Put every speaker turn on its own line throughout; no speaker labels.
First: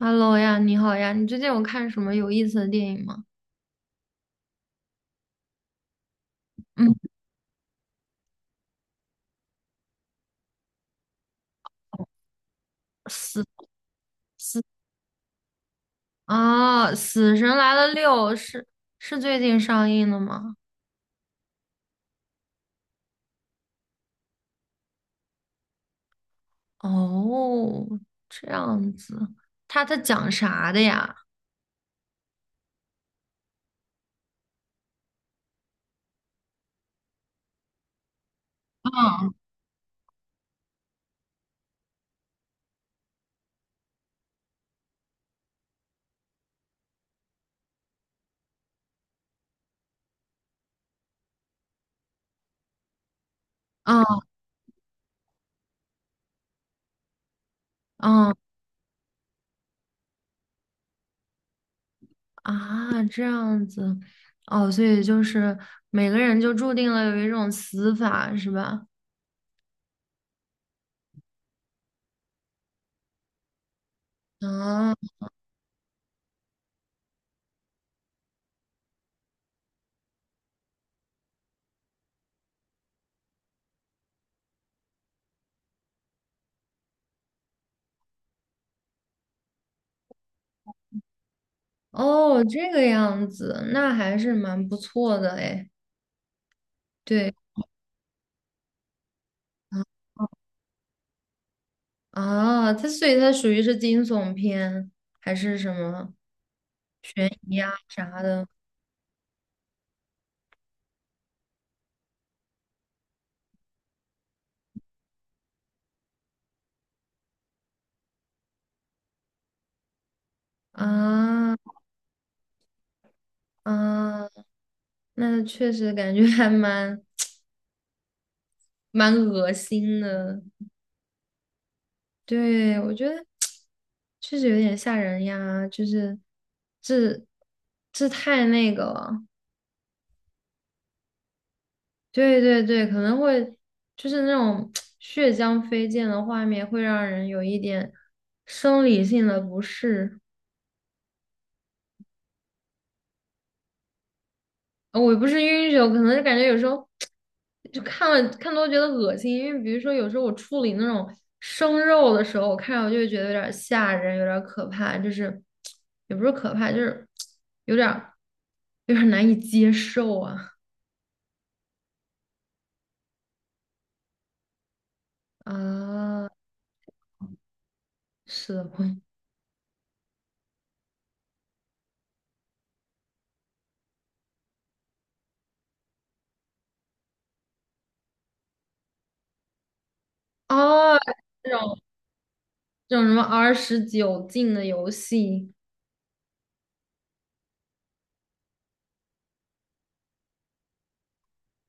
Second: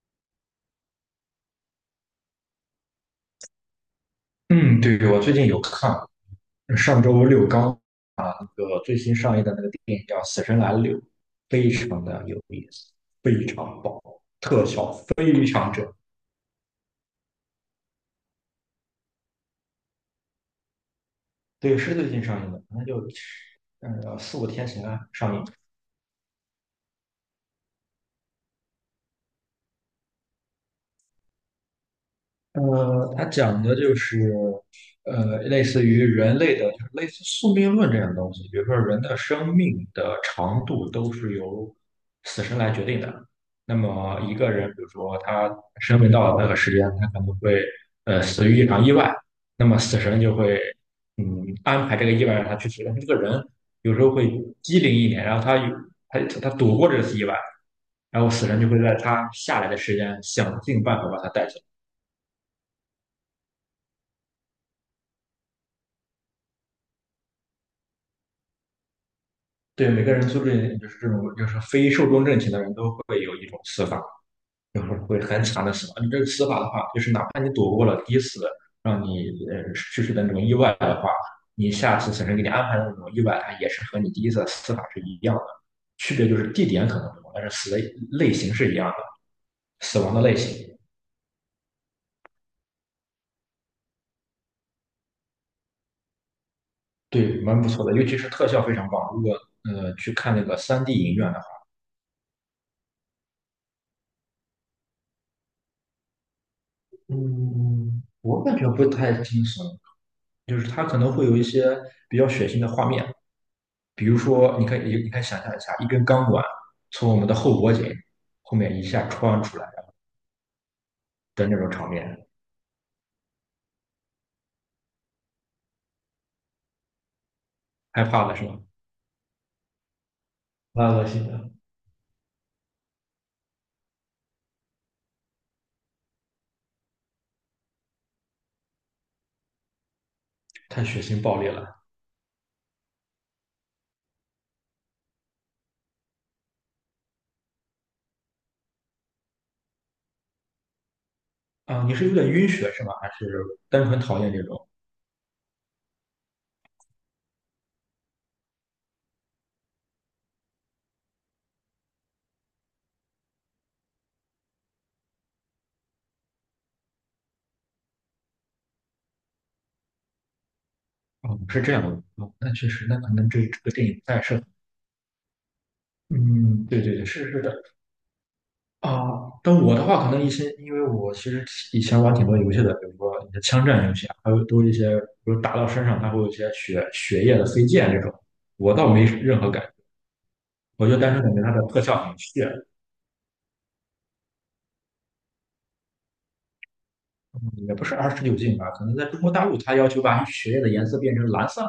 Hello 呀，你好呀，你最近有看什么有意思的电影吗？
嗯，对，我最近有看，
嗯。
上周六刚啊那个最新上映的那个电影叫《死神来了》，非常的有意思，
死
非常棒，
死
特效非常正。
《死神来了六》是最近上映的吗？
对，是最近上映的，那就四五天前啊上映。
哦，这样子，他讲啥的呀？
它讲的就是，类似于人类的，就是类似宿命论这样的东西。比如说，人的
嗯
生命的长度都是由死神来决定的。那么，一个人，比如说他生命到了那个时间，他可能会死于一场意外，那么死神就会嗯安排这个意外让他去死。但是这个人有时候会
嗯
机灵一点，然后他有他他躲过这次意外，然后
嗯。
死神就会在他下来的时间想尽办法把他带走。
啊，这样子，哦，所以就是每个人就注定了有一种死法，是吧？
对，每个人素质就是这种，就是非寿终正寝的人都会有一种死法，就是
啊，
会很惨的死法。你这个死法的话，就是哪怕你躲过了第一次让你去世的那种意外的话，你下次死神给你安排的那种意外，它也是和你第一次死法是一样的，区别就是地点可能不同，但是死的类型是一样的，死亡的类型。
哦，这个样子，那还是蛮不错的诶。对。
对，蛮不错的，尤其是特效非常棒。如果
啊。
去看那个3D 影院的话，
啊，所以它属于是惊悚片还是什么悬疑啊
嗯，
啥
我
的。
感觉不太惊悚，就是它可能会有一些比较血腥的画面。比如说，你可以想象一下，一根钢管从我们的后脖颈后面一下穿出来的
啊
那种场面，
啊，那确实感觉还蛮
害怕了是吗？
蛮恶心的。
蛮恶心的。
对，我觉得确实有点吓人呀，就是这这太那个了。
太血腥暴力了
对对对，可能会就是那种 血浆飞溅的画面，会让人有一点生理性的不适。
啊！你是有点晕血是吗？还是单纯讨厌这种？
我不是晕血，我可能是感觉有时候就看了看多觉得恶心，因为比如说有时候我处理那种生肉的时候，我看着我就会觉得有点儿吓人，有点儿可怕，就是也不是可怕，就是有点儿有点儿难以接受啊。
哦，是这样的。哦，那确实，那可能这个电影不太适合。
啊，
嗯，对对对，是是的。
是的，嗯。
啊，但我的话可能一些，因为我其实以前玩挺多游戏的，比如说你的枪战游戏啊，还有都一些，比如打到身上它会有一些血液的飞溅这种，我倒没任何感觉，我就
哦，
单纯感觉
这
它的
种
特效很炫，
这种什么29禁的游戏。
也不是29禁吧，可能在中国大陆它要求把血液的颜色变成蓝色、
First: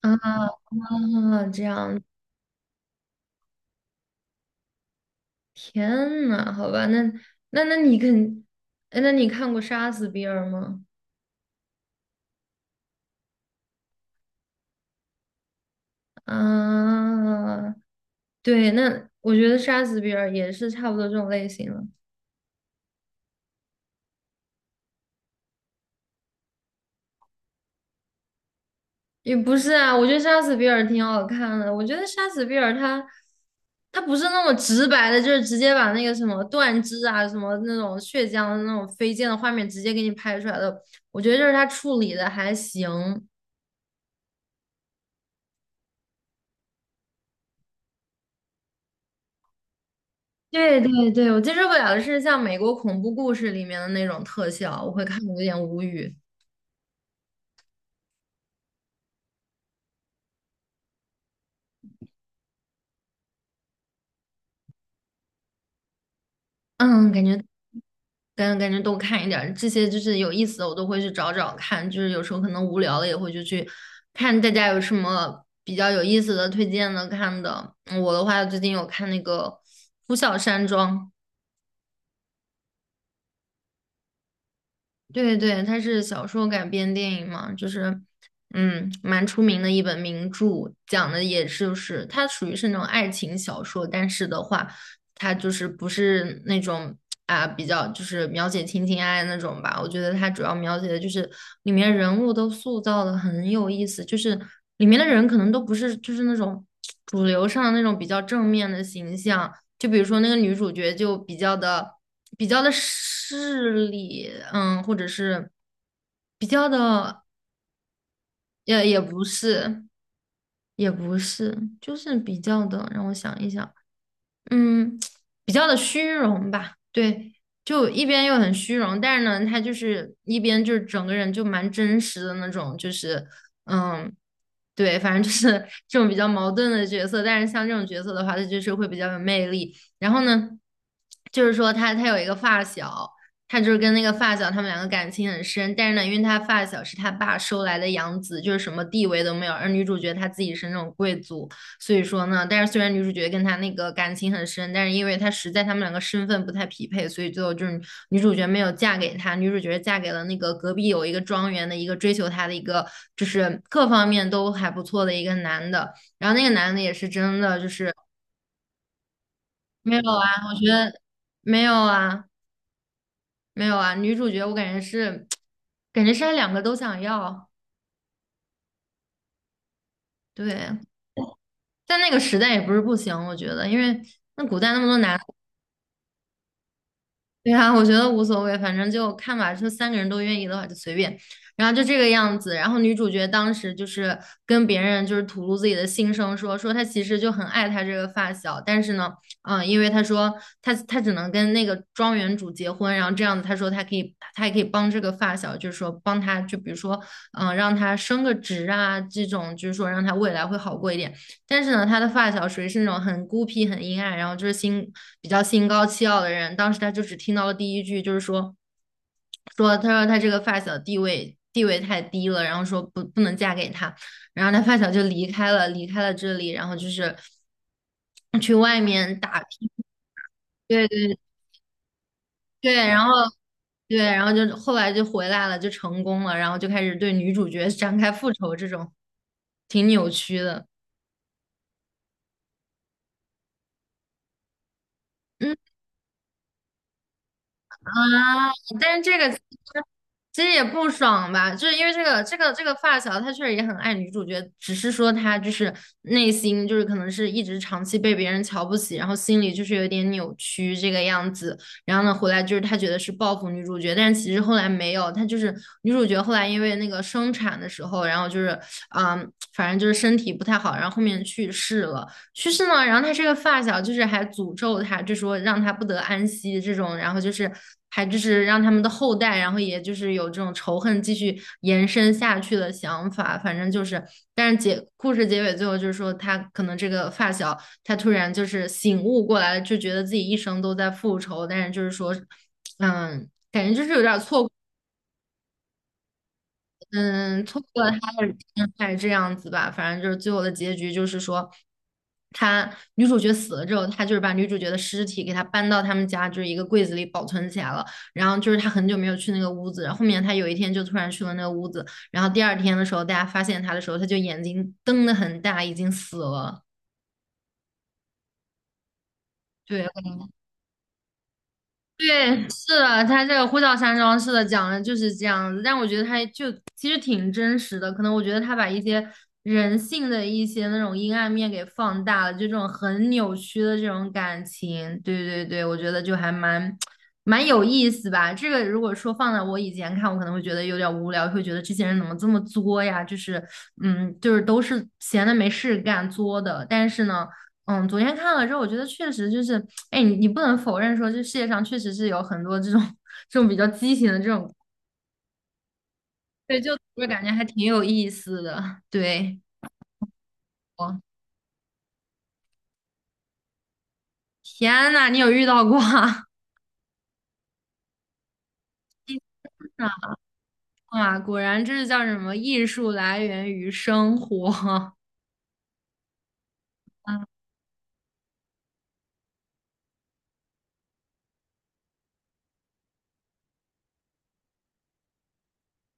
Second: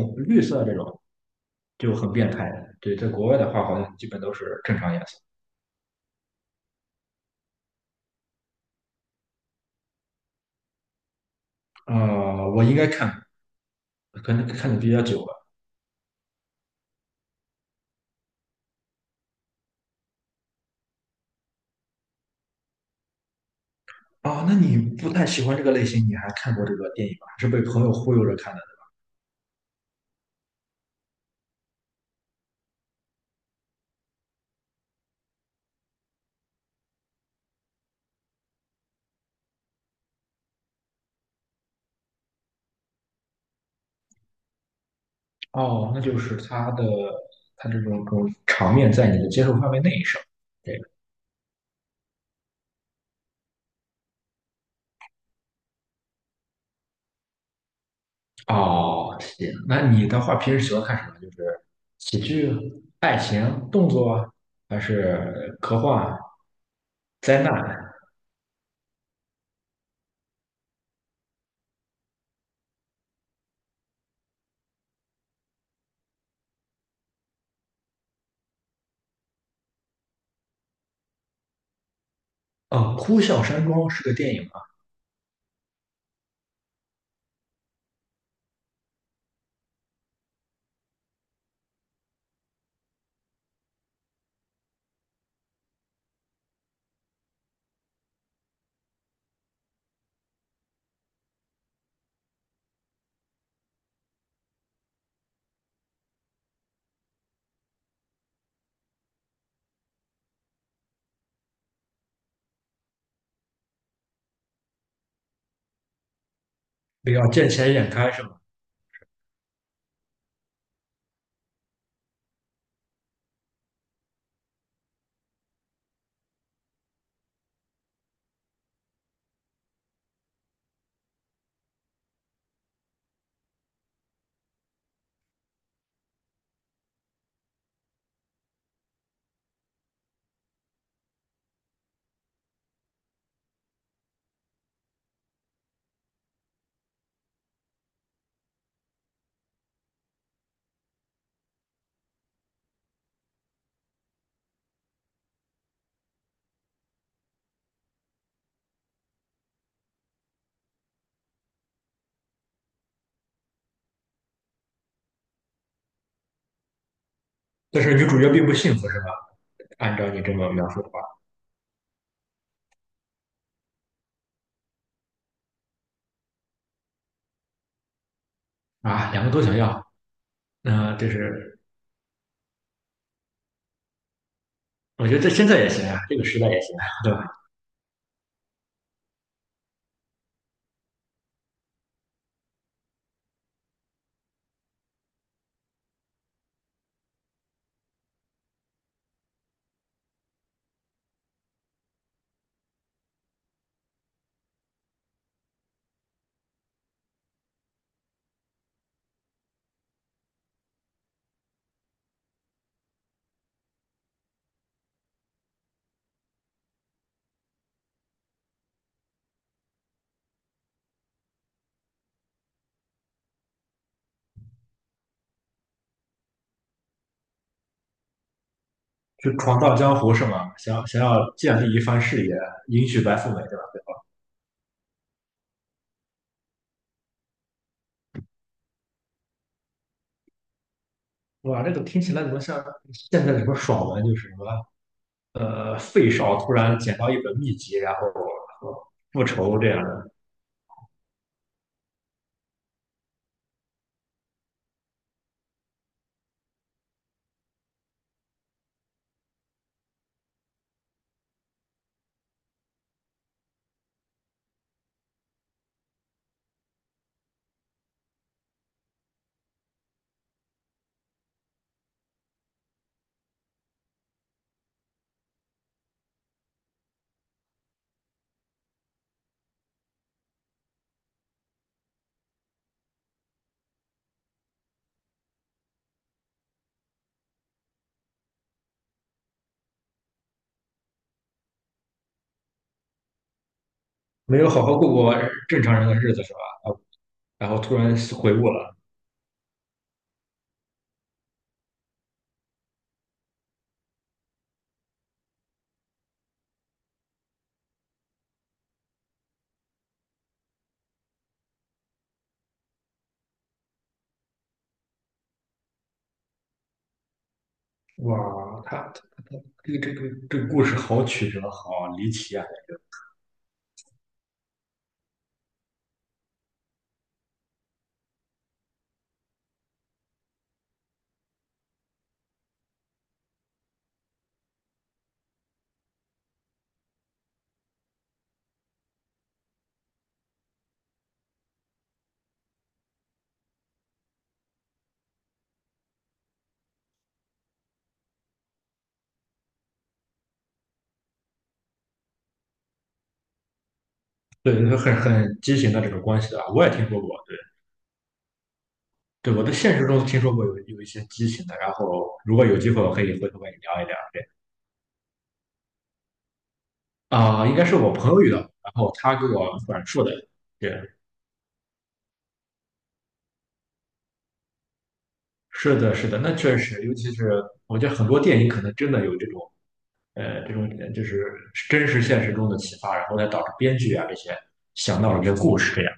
啊
绿色这种，
啊，这
就
样，
很变态。对，在国外的话好像基本都是正常颜色。
天呐，好吧，那那那你肯，哎那你看过《杀死比尔》吗？
我应该看，可能看的比较久了，
啊，对，那我觉得杀死比尔也是差不多这种类型了。
哦，那你不太喜欢这个类型，你还看过这个电影吗？还是被朋友忽悠着看的？
也不是啊，我觉得杀死比尔挺好看的。我觉得杀死比尔他不是那么直白的，就是直接把那个什么断肢啊、什么那种血浆的那种飞溅的画面直接给你拍出来的。我觉得就是他处理的还行。
哦，那就是他这种场面在你的接受范围内是吧？对。
对对对，我接受不了的是像美国恐怖故事里面的那种特效，我会看的有点无语。
哦，行。那你的话平时喜欢看什么？就是喜剧、爱情、动作啊，还是科幻、
嗯。
灾难？
跟感觉都看一点儿，这些就是有意思的，我都会去找找看。就是有时候可能无聊了，也会就去看大家有什么比较有意思的推荐的看的。嗯我的话，最近有看那个《呼啸山庄》，
哦，《呼啸山庄》是个电影啊。
对对，它是小说改编电影嘛，就是，嗯，蛮出名的一本名著，讲的也是就是它属于是那种爱情小说，但是的话，它就是不是那种啊比较就是描写情情爱爱那种吧。我觉得它主要描写的就是里面人物都塑造的很有意思，就是里面的人可能都不是就是那种主流上的那种比较正面的形象，就比如说那个女主角就比较的势利，嗯，或者是比较
比
的，
较见钱眼开是吗？
也不是，也不是，就是比较的，让我想一想，嗯，比较的虚荣吧，对，就一边又很虚荣，但是呢，他就是一边就是整个人就蛮真实的那种，就是嗯，对，反正就是这种比较矛盾的角色，但是像这种角色的话，他就是会比较有魅力。然后呢，就是说他有一个发小，他就是跟那个发小他们两个感情很深，但是呢，因为他发小是他爸收来的养子，就是什么地位都没有，而女主角她自己是那种贵族。所以说呢，但是虽然女主角跟他那个感情很深，但是因为他实在他们两个身份不太匹配，所以最后就是女主角没有嫁给他，女主角嫁给了那个隔壁有一个庄园的一个追求她的一个，就是各方面都还不错的一个男的。然后那个男的也是真的就
但
是
是女主角并不幸福是吧？
没
按照
有
你
啊，
这么
我觉
描述的
得
话，
没有啊，没有啊。女主角我感觉是，他两个都想要，
啊，两个都想要。
对。
那这是
但那个时代也不是不行，我觉得，因为那古代那么多
我觉
男。
得这现在也行啊，这个时代也行啊，对吧？
对啊，我觉得无所谓，反正就看吧。说三个人都愿意的话，就随便。然后就这个样子。然后女主角当时就是跟别人就是吐露自己的心声说她其实就很爱她这个发小，但是呢，嗯，因为她说她只能跟那个庄园主结婚，然后这样子她说她也可以帮这个发小，就是说帮她就比如说嗯让她升个职啊这种，就是说让她未来会好过一点。但是呢，他的发小属于是那种很孤僻、很阴暗，然后就是比较心高气傲的人。当时他就只听到了第一句，就是说，说他这个发小地位太低了，然后说不能嫁给他。然后他发小就离开了这里，然后就是去外面
就
打
闯
拼。
荡江湖是吗？想
对
要想
对
要建立一番事业，
对，
迎娶
然后
白富美，对吧？对吧。
对，然后就后来就回来了，就成功了，然后就开始对女主角 展开复仇，这种挺扭曲的。
哇，这个听起来怎么像现在什么爽文，就是什么
嗯
费少突然捡到一本秘籍，然后
啊，但是这
复
个
仇这样的，
其实也不爽吧，就是因为这个发小，他确实也很爱女主角，只是说他就是内心就是可能是一直长期被别人瞧不起，然后心里就是有点扭曲这个样子。然后呢，回来就是他觉得是报复女主角，但是其实后来没有，他就是女主角后来因为那个生产的时候，然后就是反正就是身体不太好，然后后面去世了。去世呢，然后他这个发小就是还诅咒他，就说让他不得安息这种，然后就是还就是让他们的后代，然后也就是有这种仇恨继续延伸下去的想法，反正就是，但是故事结尾最后就是说他可能这个发小他突然就是醒悟过来了，就觉得自己一生都在复仇，但是就是说，嗯。感觉就是有点
没
错
有好好过过正常人的日子是吧？啊，
嗯，
然后
错
突
过了
然
他的
悔悟
天，
了。
还是这样子吧。反正就是最后的结局就是说，他女主角死了之后，他就是把女主角的尸体给她搬到他们家就是一个柜子里保存起来了。然后就是他很久没有去那个屋子，然后后面他有一天就突然去了那个屋子，然后第二天的时候大家发现他的时候，他就眼睛瞪得很大，已经死了。
哇，他这个
对，
这个这个故事好曲折，好离奇啊！
对，是的，他这个呼啸山庄讲的就是这样子，但我觉得他就其实挺真实的，可能我觉得他把一些人性的一些那种阴暗面给放大了，就这种很扭曲的这种感情，对对对，我觉得就还蛮有意思吧。这个如果说放在我以前看，我可能会觉得有点无聊，会觉得这些人怎么这么作呀？就是嗯，就是都是闲的没事干作的，但是呢。嗯，昨天看了之后，我觉得确实就是，哎，你不能否认说，这世界上确实是有很多这种 这种比较畸形的这种，
对，很畸形的这种关系啊，
对，
我也
就
听说
我
过，
感觉
对。
还挺有意思的。
对，
对，
我在现实中听说过有一
哦，
些畸形的，然后如果有机会，我可以回头跟你聊一聊。对，
天呐，你有遇到过啊？
啊，应该是我朋友遇到的，然后他给我转 述
啊，
的。对，
哇果然这是叫什么？艺术来源于生活。
是的，是的，那确实，尤其
啊
是我觉得很多电影可能真的有这种，这种就是真实现实中的启发，然后再导致编剧啊这些想到了一个故事这样。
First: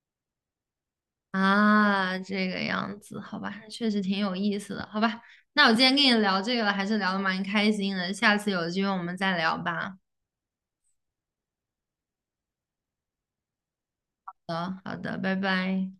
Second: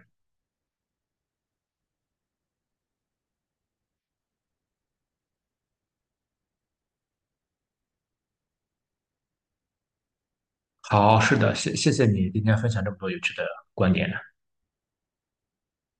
啊，这个样子，好吧，确实挺有意思的，好吧。那我今天跟你聊这个了，还是聊的蛮开心的，下次有机会我们再聊吧。
好，是的，谢谢你今天分享这么多有趣的观点。
好的好的，拜拜。